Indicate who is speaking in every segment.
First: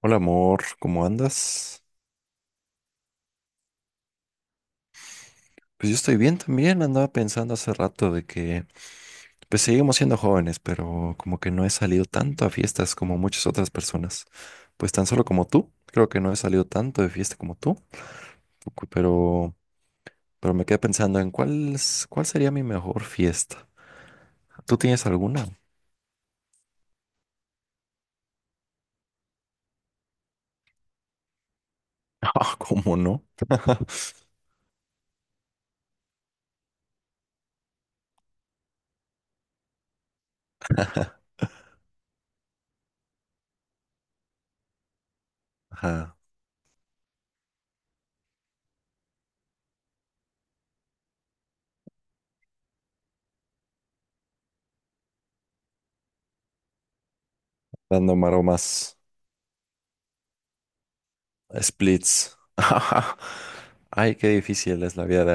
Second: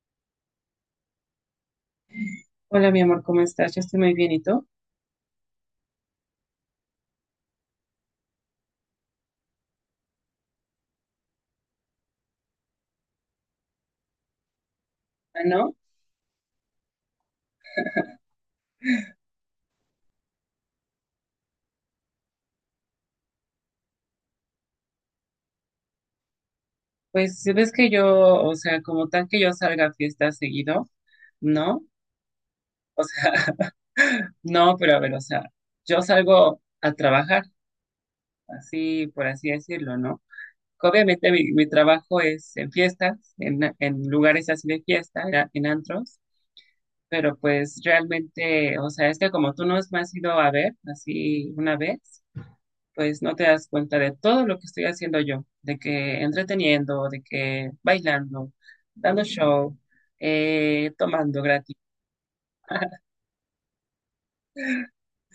Speaker 1: Hola amor, ¿cómo andas?
Speaker 2: Hola, mi amor, ¿cómo estás? Yo estoy muy bien, ¿y tú?
Speaker 1: Pues yo estoy bien también, andaba pensando hace rato de que pues seguimos siendo jóvenes, pero como que no he salido tanto a fiestas como muchas otras personas. Pues tan solo
Speaker 2: Ah,
Speaker 1: como tú,
Speaker 2: no,
Speaker 1: creo que no he salido tanto de fiesta como tú, pero me quedé pensando en cuál sería mi mejor fiesta. ¿Tú tienes alguna?
Speaker 2: pues si ves que yo, o sea, como tal que yo salga a fiestas seguido, no,
Speaker 1: Ah, ¿cómo no?
Speaker 2: no, pero a ver, o sea, yo salgo a trabajar, así, por así decirlo, ¿no? Obviamente mi trabajo es en fiestas, en lugares así de fiesta, en
Speaker 1: Ajá,
Speaker 2: antros, pero pues realmente, o sea, es que como tú nos me has ido a ver, así una vez, pues no te das cuenta de todo lo que estoy haciendo yo, de que entreteniendo, de que
Speaker 1: dando
Speaker 2: bailando,
Speaker 1: maromas,
Speaker 2: dando show, tomando gratis.
Speaker 1: splits. Ay, qué difícil es la vida de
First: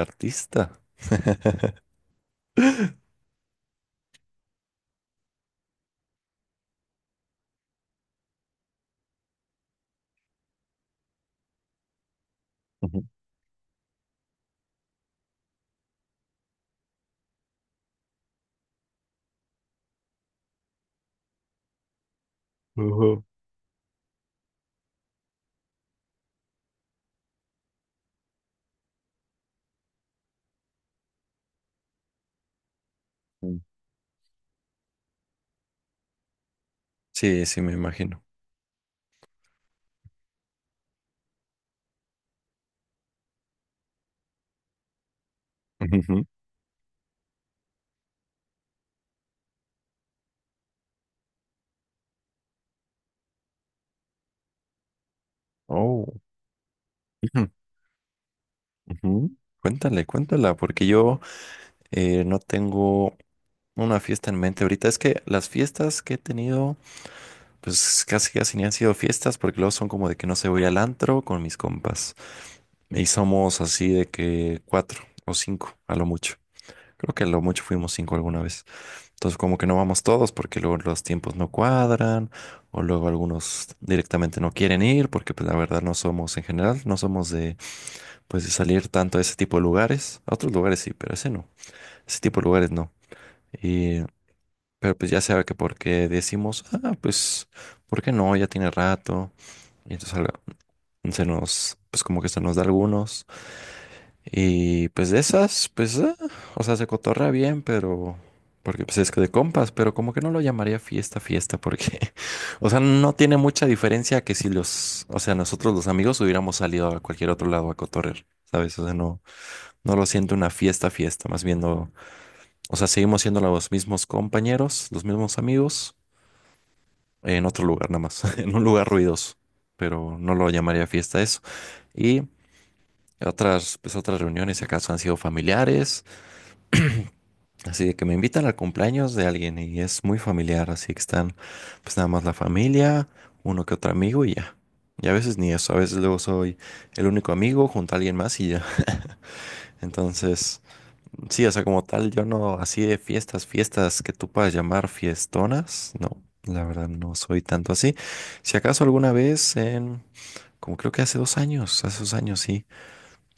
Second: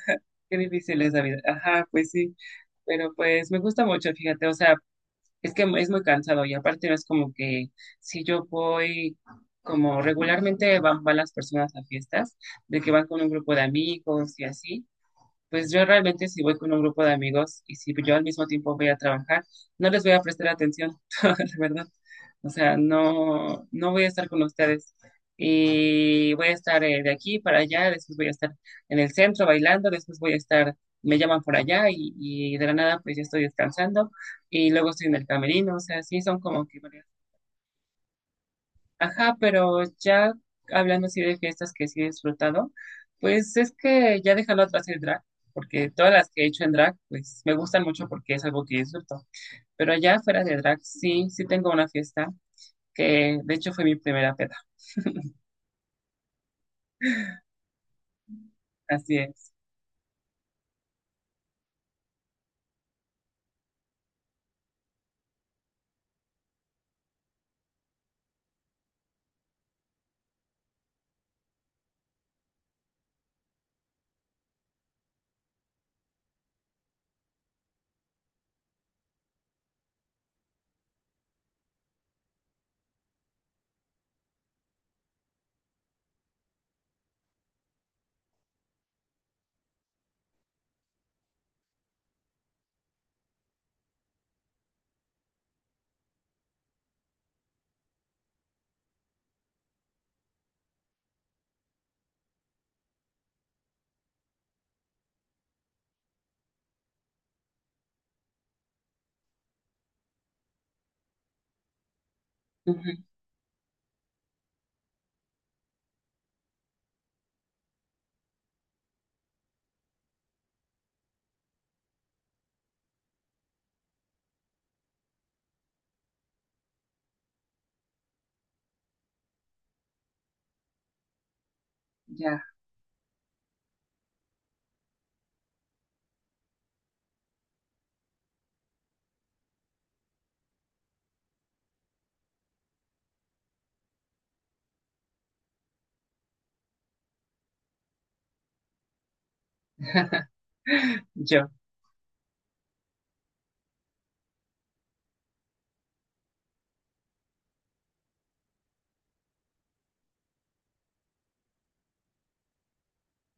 Speaker 2: Qué
Speaker 1: artista.
Speaker 2: difícil es la vida. Ajá, pues sí, pero pues me gusta mucho, fíjate, o sea, es que es muy cansado y aparte no es como que si yo voy, como regularmente van las personas a fiestas, de que van con un grupo de amigos y así, pues yo realmente si voy con un grupo de amigos y si yo al mismo tiempo voy a trabajar, no les voy a prestar atención, la verdad. O sea,
Speaker 1: Ujú.
Speaker 2: no, no voy a estar con ustedes. Y voy a estar de aquí para allá, después voy a estar en el centro bailando, después voy a estar, me llaman por allá y de la nada pues ya estoy
Speaker 1: Mm.
Speaker 2: descansando y luego estoy en el camerino. O sea, sí son como que varias.
Speaker 1: Sí, sí, me imagino.
Speaker 2: Ajá, pero ya hablando así de fiestas que sí he disfrutado, pues es que ya déjalo atrás el drag, porque todas
Speaker 1: Ujú.
Speaker 2: las que he hecho en drag, pues me gustan mucho porque es algo que disfruto. Pero allá fuera de drag, sí, sí tengo una fiesta que de hecho fue mi primera peda.
Speaker 1: Oh, ujú,
Speaker 2: Así
Speaker 1: ujú.
Speaker 2: es.
Speaker 1: Cuéntale, cuéntala, porque yo no tengo una fiesta en mente ahorita. Es que las fiestas que he tenido, pues casi casi ni han sido fiestas, porque luego son como de que no se voy al antro con mis compas. Y somos así de que cuatro o cinco, a lo mucho. Creo que a lo mucho fuimos cinco alguna vez. Entonces como que no vamos todos porque luego los tiempos no cuadran o luego algunos directamente no quieren ir porque pues la verdad no somos en general, no somos de pues de salir tanto a ese tipo de lugares. A otros lugares sí, pero ese no. Ese tipo de lugares no. Y pero pues ya sabe que porque decimos, ah, pues ¿por qué no? Ya tiene rato. Y entonces se nos pues como que se nos da algunos y pues de esas, pues, ah, o sea, se cotorra bien, pero, porque pues es que de compas, pero como que no lo llamaría fiesta, fiesta, porque, o sea,
Speaker 2: Ujú,
Speaker 1: no tiene mucha diferencia que si los, o sea, nosotros los amigos hubiéramos salido a cualquier otro lado a cotorrear, ¿sabes? O sea, no, no lo siento una fiesta, fiesta, más bien no, o sea, seguimos siendo los mismos compañeros, los mismos amigos, en otro lugar nada más, en un lugar ruidoso, pero no lo llamaría fiesta eso. Y
Speaker 2: ya,
Speaker 1: otras, pues otras reuniones, si acaso han sido familiares. Así de que me invitan al cumpleaños de alguien y es muy familiar, así que están pues nada más la familia, uno que otro amigo y ya. Y a veces ni eso, a veces luego soy el único amigo junto a alguien más y ya. Entonces, sí,
Speaker 2: yo.
Speaker 1: o sea, como tal, yo no, así de fiestas, fiestas que tú puedas llamar fiestonas, no, la verdad no soy tanto así. Si acaso alguna vez en, como creo que hace dos años sí,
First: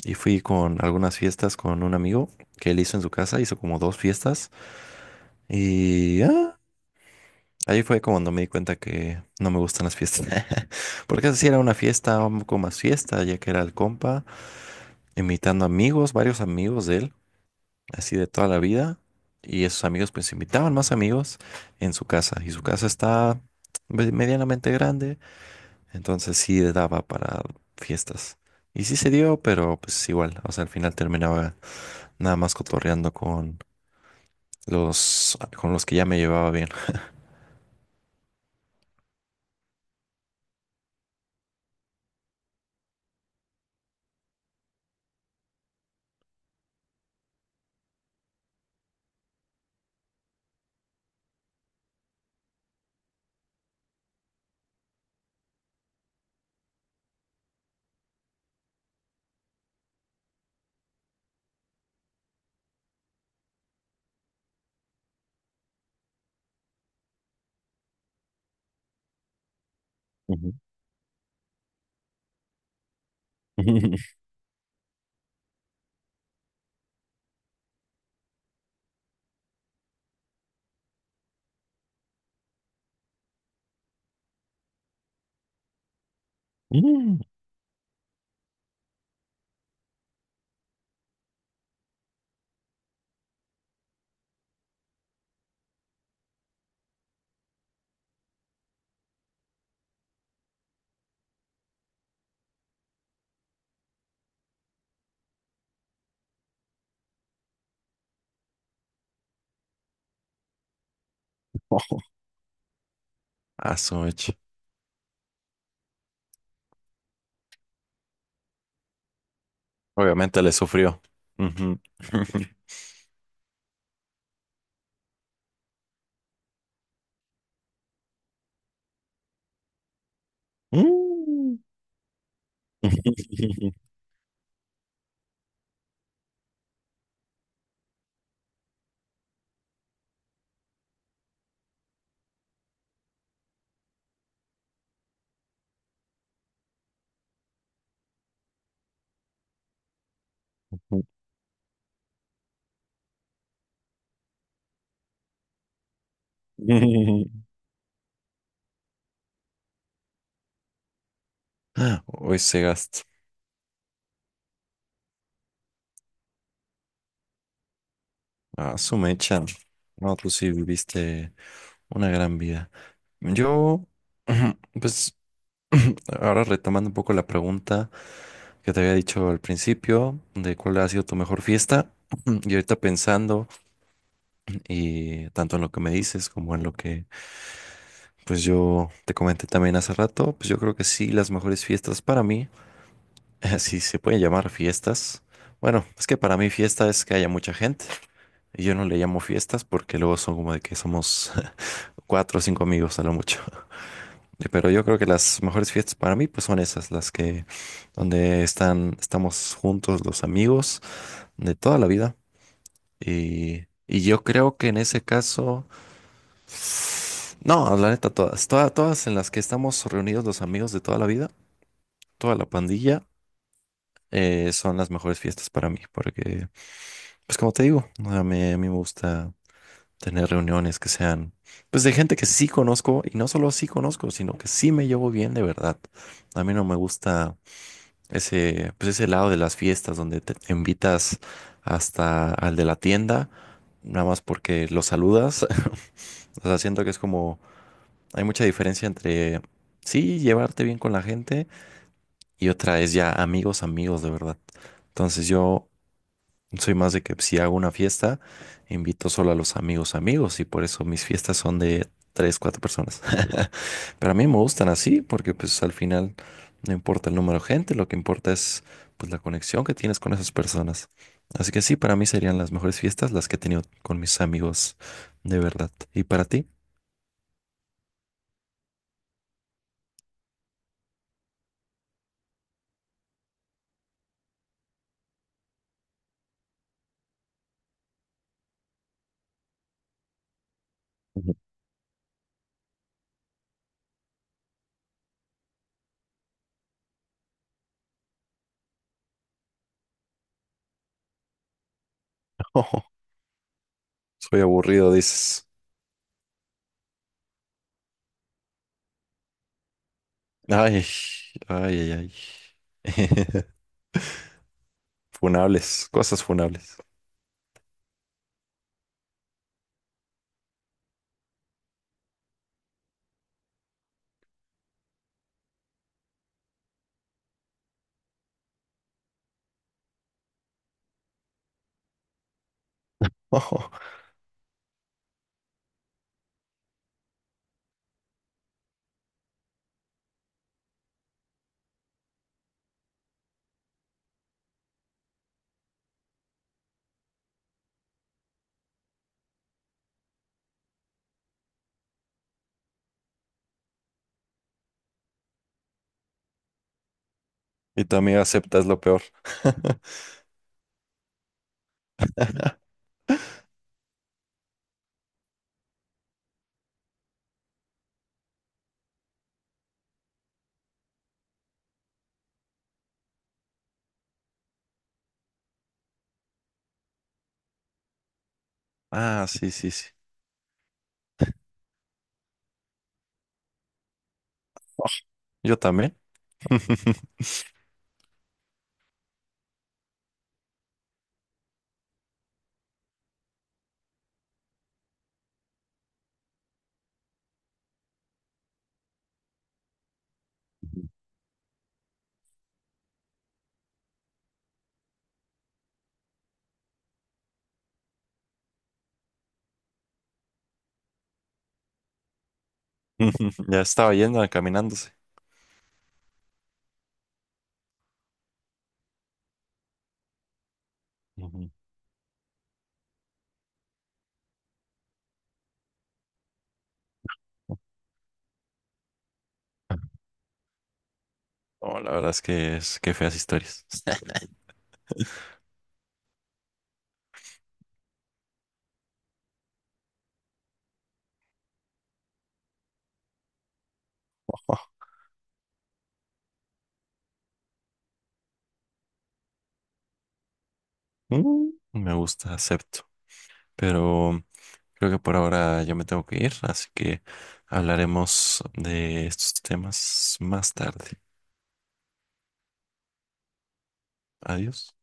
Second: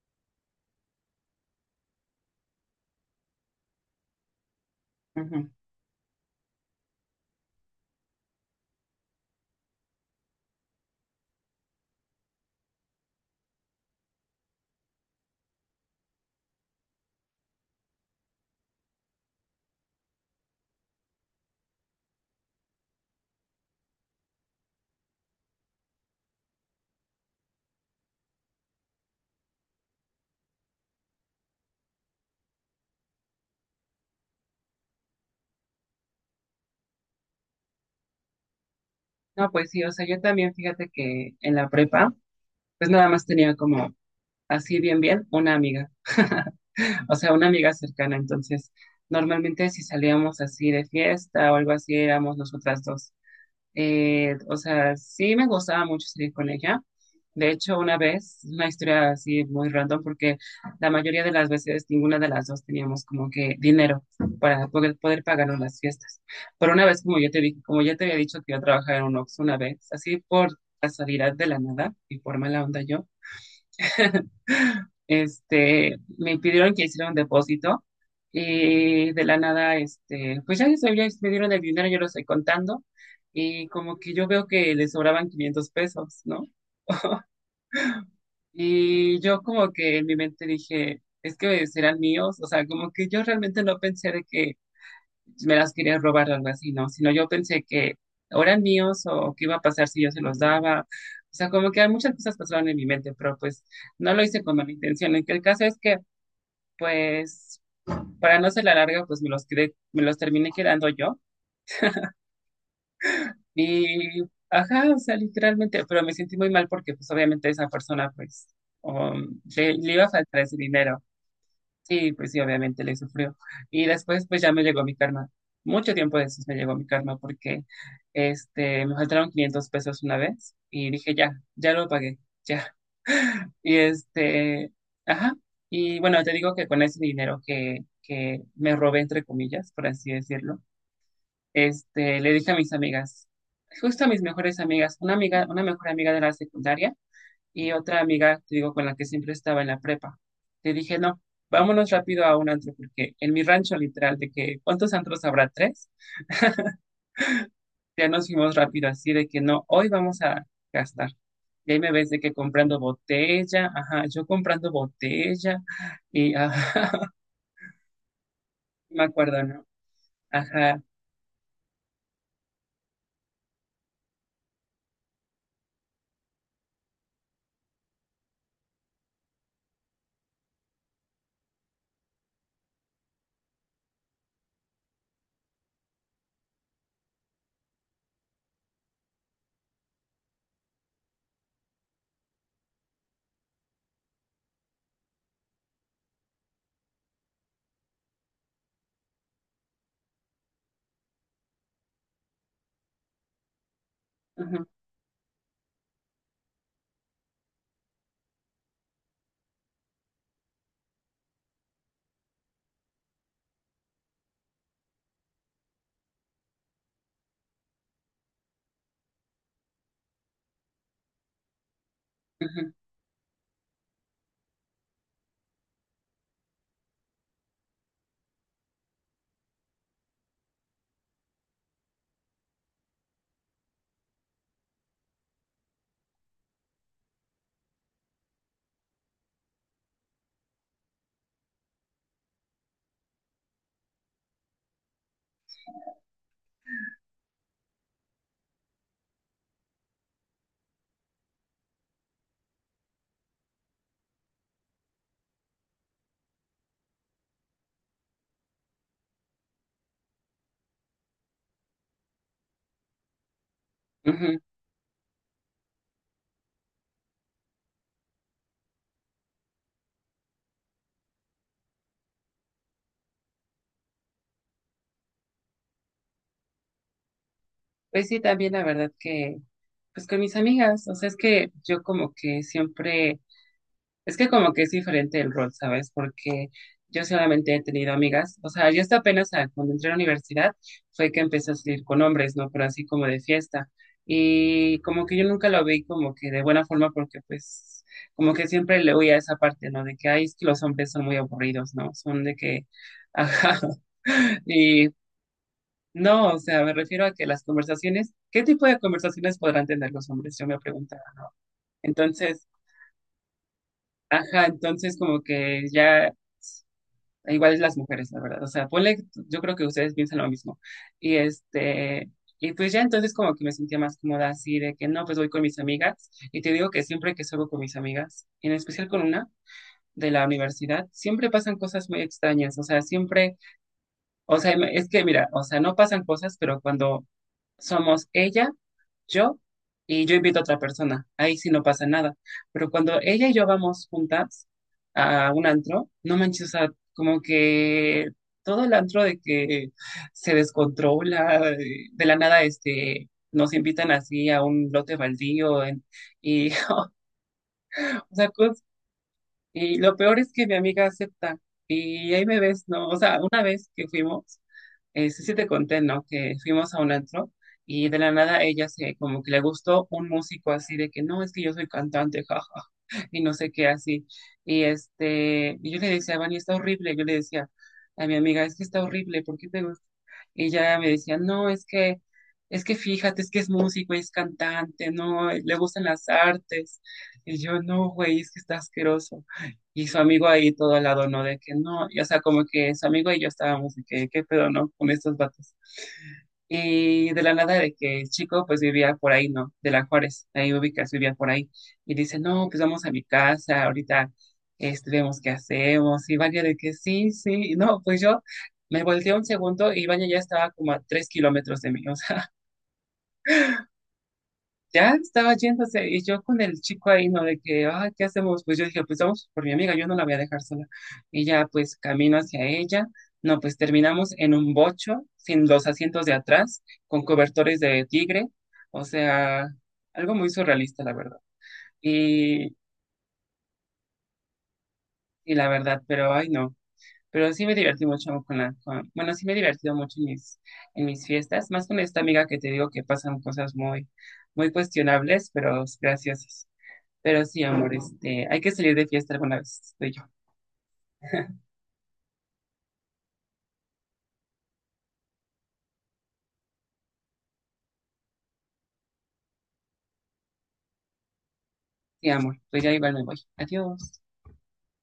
Speaker 1: y fui con algunas fiestas con un amigo que él hizo en su casa, hizo como dos fiestas.
Speaker 2: Ujú.
Speaker 1: Y ahí fue como cuando me di cuenta que no me gustan las fiestas. Porque así era una fiesta, un poco más fiesta, ya que era el compa, invitando amigos, varios amigos de él, así de toda la vida. Y esos amigos pues invitaban más amigos en su casa. Y su casa está medianamente grande, entonces sí daba para fiestas. Y sí se dio, pero pues igual, o sea, al final terminaba nada más cotorreando con con los que ya me llevaba bien.
Speaker 2: No, pues sí, o sea, yo también fíjate que en la prepa, pues nada más tenía como así bien, bien, una amiga. O sea, una amiga cercana. Entonces, normalmente si salíamos así de fiesta o algo así, éramos nosotras dos. O sea, sí me gustaba mucho salir con ella. De hecho, una vez, una historia así muy random, porque la mayoría de las veces ninguna de las dos teníamos como que dinero para poder pagarnos las fiestas. Pero una vez, como yo te dije, como ya te había dicho que yo trabajaba en un Oxxo una vez, así
Speaker 1: Ujú.
Speaker 2: por casualidad de la nada y por mala onda yo, este, me pidieron que hiciera un depósito y de la nada, este, pues ya, ya me dieron el dinero, yo lo estoy contando. Y como que yo veo que le sobraban 500 pesos, ¿no?
Speaker 1: Mm.
Speaker 2: Y yo como que en mi mente dije, es que serán míos. O sea, como que yo realmente no pensé de que me las quería robar o algo así, ¿no? Sino yo pensé que o eran míos o qué iba a pasar si yo se los daba. O sea, como que muchas cosas pasaron en mi mente, pero pues no lo hice con mala intención. En que el caso es que, pues, para no ser la larga, pues me los quedé, me los terminé quedando yo.
Speaker 1: Ojo. Ah, su
Speaker 2: Y,
Speaker 1: mecha.
Speaker 2: ajá, o sea, literalmente, pero me sentí muy mal porque pues obviamente esa persona pues le iba a faltar
Speaker 1: Obviamente le
Speaker 2: ese
Speaker 1: sufrió.
Speaker 2: dinero.
Speaker 1: Ujú.
Speaker 2: Sí, pues sí, obviamente le sufrió. Y después pues ya me llegó mi karma. Mucho tiempo después me llegó mi karma porque este, me faltaron 500 pesos una vez y dije ya,
Speaker 1: Mm.
Speaker 2: ya lo pagué, ya. Y este, ajá. Y bueno, te digo que con ese dinero que me robé, entre comillas, por así decirlo, este, le dije a mis amigas, justo a mis mejores amigas, una amiga, una mejor amiga de la secundaria y otra amiga, te digo, con la que siempre estaba en la prepa. Le dije, no, vámonos rápido a un antro, porque en mi rancho literal, de que, ¿cuántos antros habrá? Tres. Ya nos fuimos rápido, así de que no, hoy vamos a gastar. Y ahí me ves de que
Speaker 1: Hoy se
Speaker 2: comprando
Speaker 1: gasta.
Speaker 2: botella, ajá, yo comprando botella, y ajá,
Speaker 1: Ah, su
Speaker 2: me acuerdo,
Speaker 1: mecha.
Speaker 2: ¿no?
Speaker 1: No, tú sí
Speaker 2: Ajá,
Speaker 1: viviste una gran vida. Yo, pues, ahora retomando un poco la pregunta que te había dicho al principio de cuál ha sido tu mejor fiesta. Y ahorita pensando, y tanto en lo que me dices como en lo que, pues yo te comenté también hace rato, pues yo creo que sí, las mejores fiestas para mí. Si se puede llamar fiestas. Bueno, es que para mí fiesta es que haya mucha gente. Y yo no le llamo fiestas porque luego son como de que somos cuatro o cinco amigos a lo mucho.
Speaker 2: ujú,
Speaker 1: Pero yo creo que las mejores fiestas para mí pues son esas, las que estamos juntos los amigos de toda la vida. Y yo creo que en ese caso, no, la neta, todas, todas, todas en las que estamos reunidos los amigos de toda la vida, toda la
Speaker 2: ujú,
Speaker 1: pandilla, son las mejores fiestas para mí porque... Pues como te digo, o sea, a mí me gusta tener reuniones que sean, pues de gente que sí conozco y no solo sí conozco, sino que sí me llevo bien de verdad. A mí no me gusta ese, pues ese lado de las fiestas donde te invitas hasta al de la tienda, nada más porque lo saludas. O sea, siento que es como, hay mucha diferencia entre sí llevarte bien con la gente y otra es ya amigos, amigos de verdad. Entonces yo soy más de que si hago una fiesta, invito solo a los amigos amigos y por eso mis fiestas son de tres, cuatro personas. Pero a mí me
Speaker 2: ujú.
Speaker 1: gustan así porque pues al final no importa el número de gente, lo que importa es pues la conexión que tienes con esas personas. Así que sí, para mí serían las mejores fiestas las que he tenido con mis amigos de verdad. ¿Y para ti?
Speaker 2: Pues sí, también la verdad que, pues con mis amigas, o sea, es que yo como que siempre, es que como que es diferente el rol, ¿sabes? Porque yo solamente he tenido amigas, o sea, yo hasta apenas cuando entré a la universidad fue que
Speaker 1: Ujú.
Speaker 2: empecé a salir con hombres, ¿no? Pero así como de fiesta. Y como que yo nunca lo vi como que de buena forma porque pues como que siempre le oía esa parte, ¿no? De que, ay, es que los hombres son muy aburridos, ¿no? Son de que, ajá.
Speaker 1: Soy
Speaker 2: Y
Speaker 1: aburrido, dices.
Speaker 2: no, o sea, me refiero a que las conversaciones, ¿qué tipo de conversaciones podrán tener los hombres? Yo me
Speaker 1: Ay,
Speaker 2: preguntaba.
Speaker 1: ay, ay, ay.
Speaker 2: Entonces, ajá, entonces como que
Speaker 1: Funables,
Speaker 2: ya,
Speaker 1: cosas funables.
Speaker 2: igual es las mujeres, la verdad. O sea, ponle, yo creo que ustedes piensan lo mismo. Y este, y pues ya entonces como que me sentía más cómoda así de que no, pues voy con mis amigas. Y te digo que siempre que salgo con mis amigas, en especial con una de la universidad, siempre pasan cosas muy extrañas. O sea, siempre, o sea, es que mira, o sea, no pasan cosas, pero cuando somos ella, yo y yo invito a otra persona. Ahí sí no pasa nada. Pero cuando ella y yo vamos juntas a un antro, no manches, o sea, como que todo el antro de que se descontrola, de la nada, este, nos invitan así a un lote baldío y,
Speaker 1: Y tu
Speaker 2: o
Speaker 1: amiga
Speaker 2: sea,
Speaker 1: acepta es lo peor.
Speaker 2: y lo peor es que mi amiga acepta. Y ahí me ves, ¿no? O sea, una vez que fuimos, sí, sí te conté, ¿no? Que fuimos a un antro y de la nada ella se, como que le gustó un músico así de que no, es que yo soy cantante, jaja, y no sé qué así. Y este, y yo le decía, Vani, está horrible. Yo le decía a mi amiga, es que está horrible,
Speaker 1: Ah,
Speaker 2: ¿por qué
Speaker 1: sí,
Speaker 2: te,
Speaker 1: sí, sí.
Speaker 2: y ella me decía, no, es que fíjate, es que es músico es cantante, no, le
Speaker 1: Yo
Speaker 2: gustan
Speaker 1: también.
Speaker 2: las artes. Y yo, no, güey, es que está asqueroso. Y su amigo ahí todo al lado, ¿no? De que no, y, o sea, como que su amigo y yo estábamos de que, qué pedo, ¿no? Con estos vatos. Y de la nada de que el chico pues vivía por ahí, ¿no? De la Juárez, ahí ubicas, vivía por ahí. Y dice, no, pues vamos a mi casa, ahorita este, vemos qué hacemos. Y Vania de que sí, sí, y no, pues yo me volteé un segundo y Ibañez ya estaba como a 3 kilómetros de mí, o sea,
Speaker 1: Ya estaba yendo,
Speaker 2: ya
Speaker 1: caminándose.
Speaker 2: estaba yéndose y yo con el chico ahí, ¿no? De que, ah, ¿qué hacemos? Pues yo dije, pues vamos por mi amiga, yo no la voy a dejar sola. Y ya
Speaker 1: Ujú.
Speaker 2: pues camino hacia ella, no, pues terminamos en un bocho, sin los asientos de atrás, con cobertores de tigre, o sea, algo muy surrealista, la verdad.
Speaker 1: No, la verdad
Speaker 2: Y,
Speaker 1: es que feas historias.
Speaker 2: y la verdad, pero ay, no. Pero sí me divertí mucho con la, con- bueno, sí me he divertido mucho en mis fiestas, más con esta amiga que te digo que pasan cosas muy, muy cuestionables, pero graciosas. Pero sí, amor, este, hay que salir de fiesta alguna vez, tú y yo.
Speaker 1: Mm, me gusta, acepto. Pero creo que por ahora yo me tengo que ir, así que hablaremos de estos temas más tarde.
Speaker 2: Sí, amor, pues ya igual me voy. Adiós.
Speaker 1: Adiós.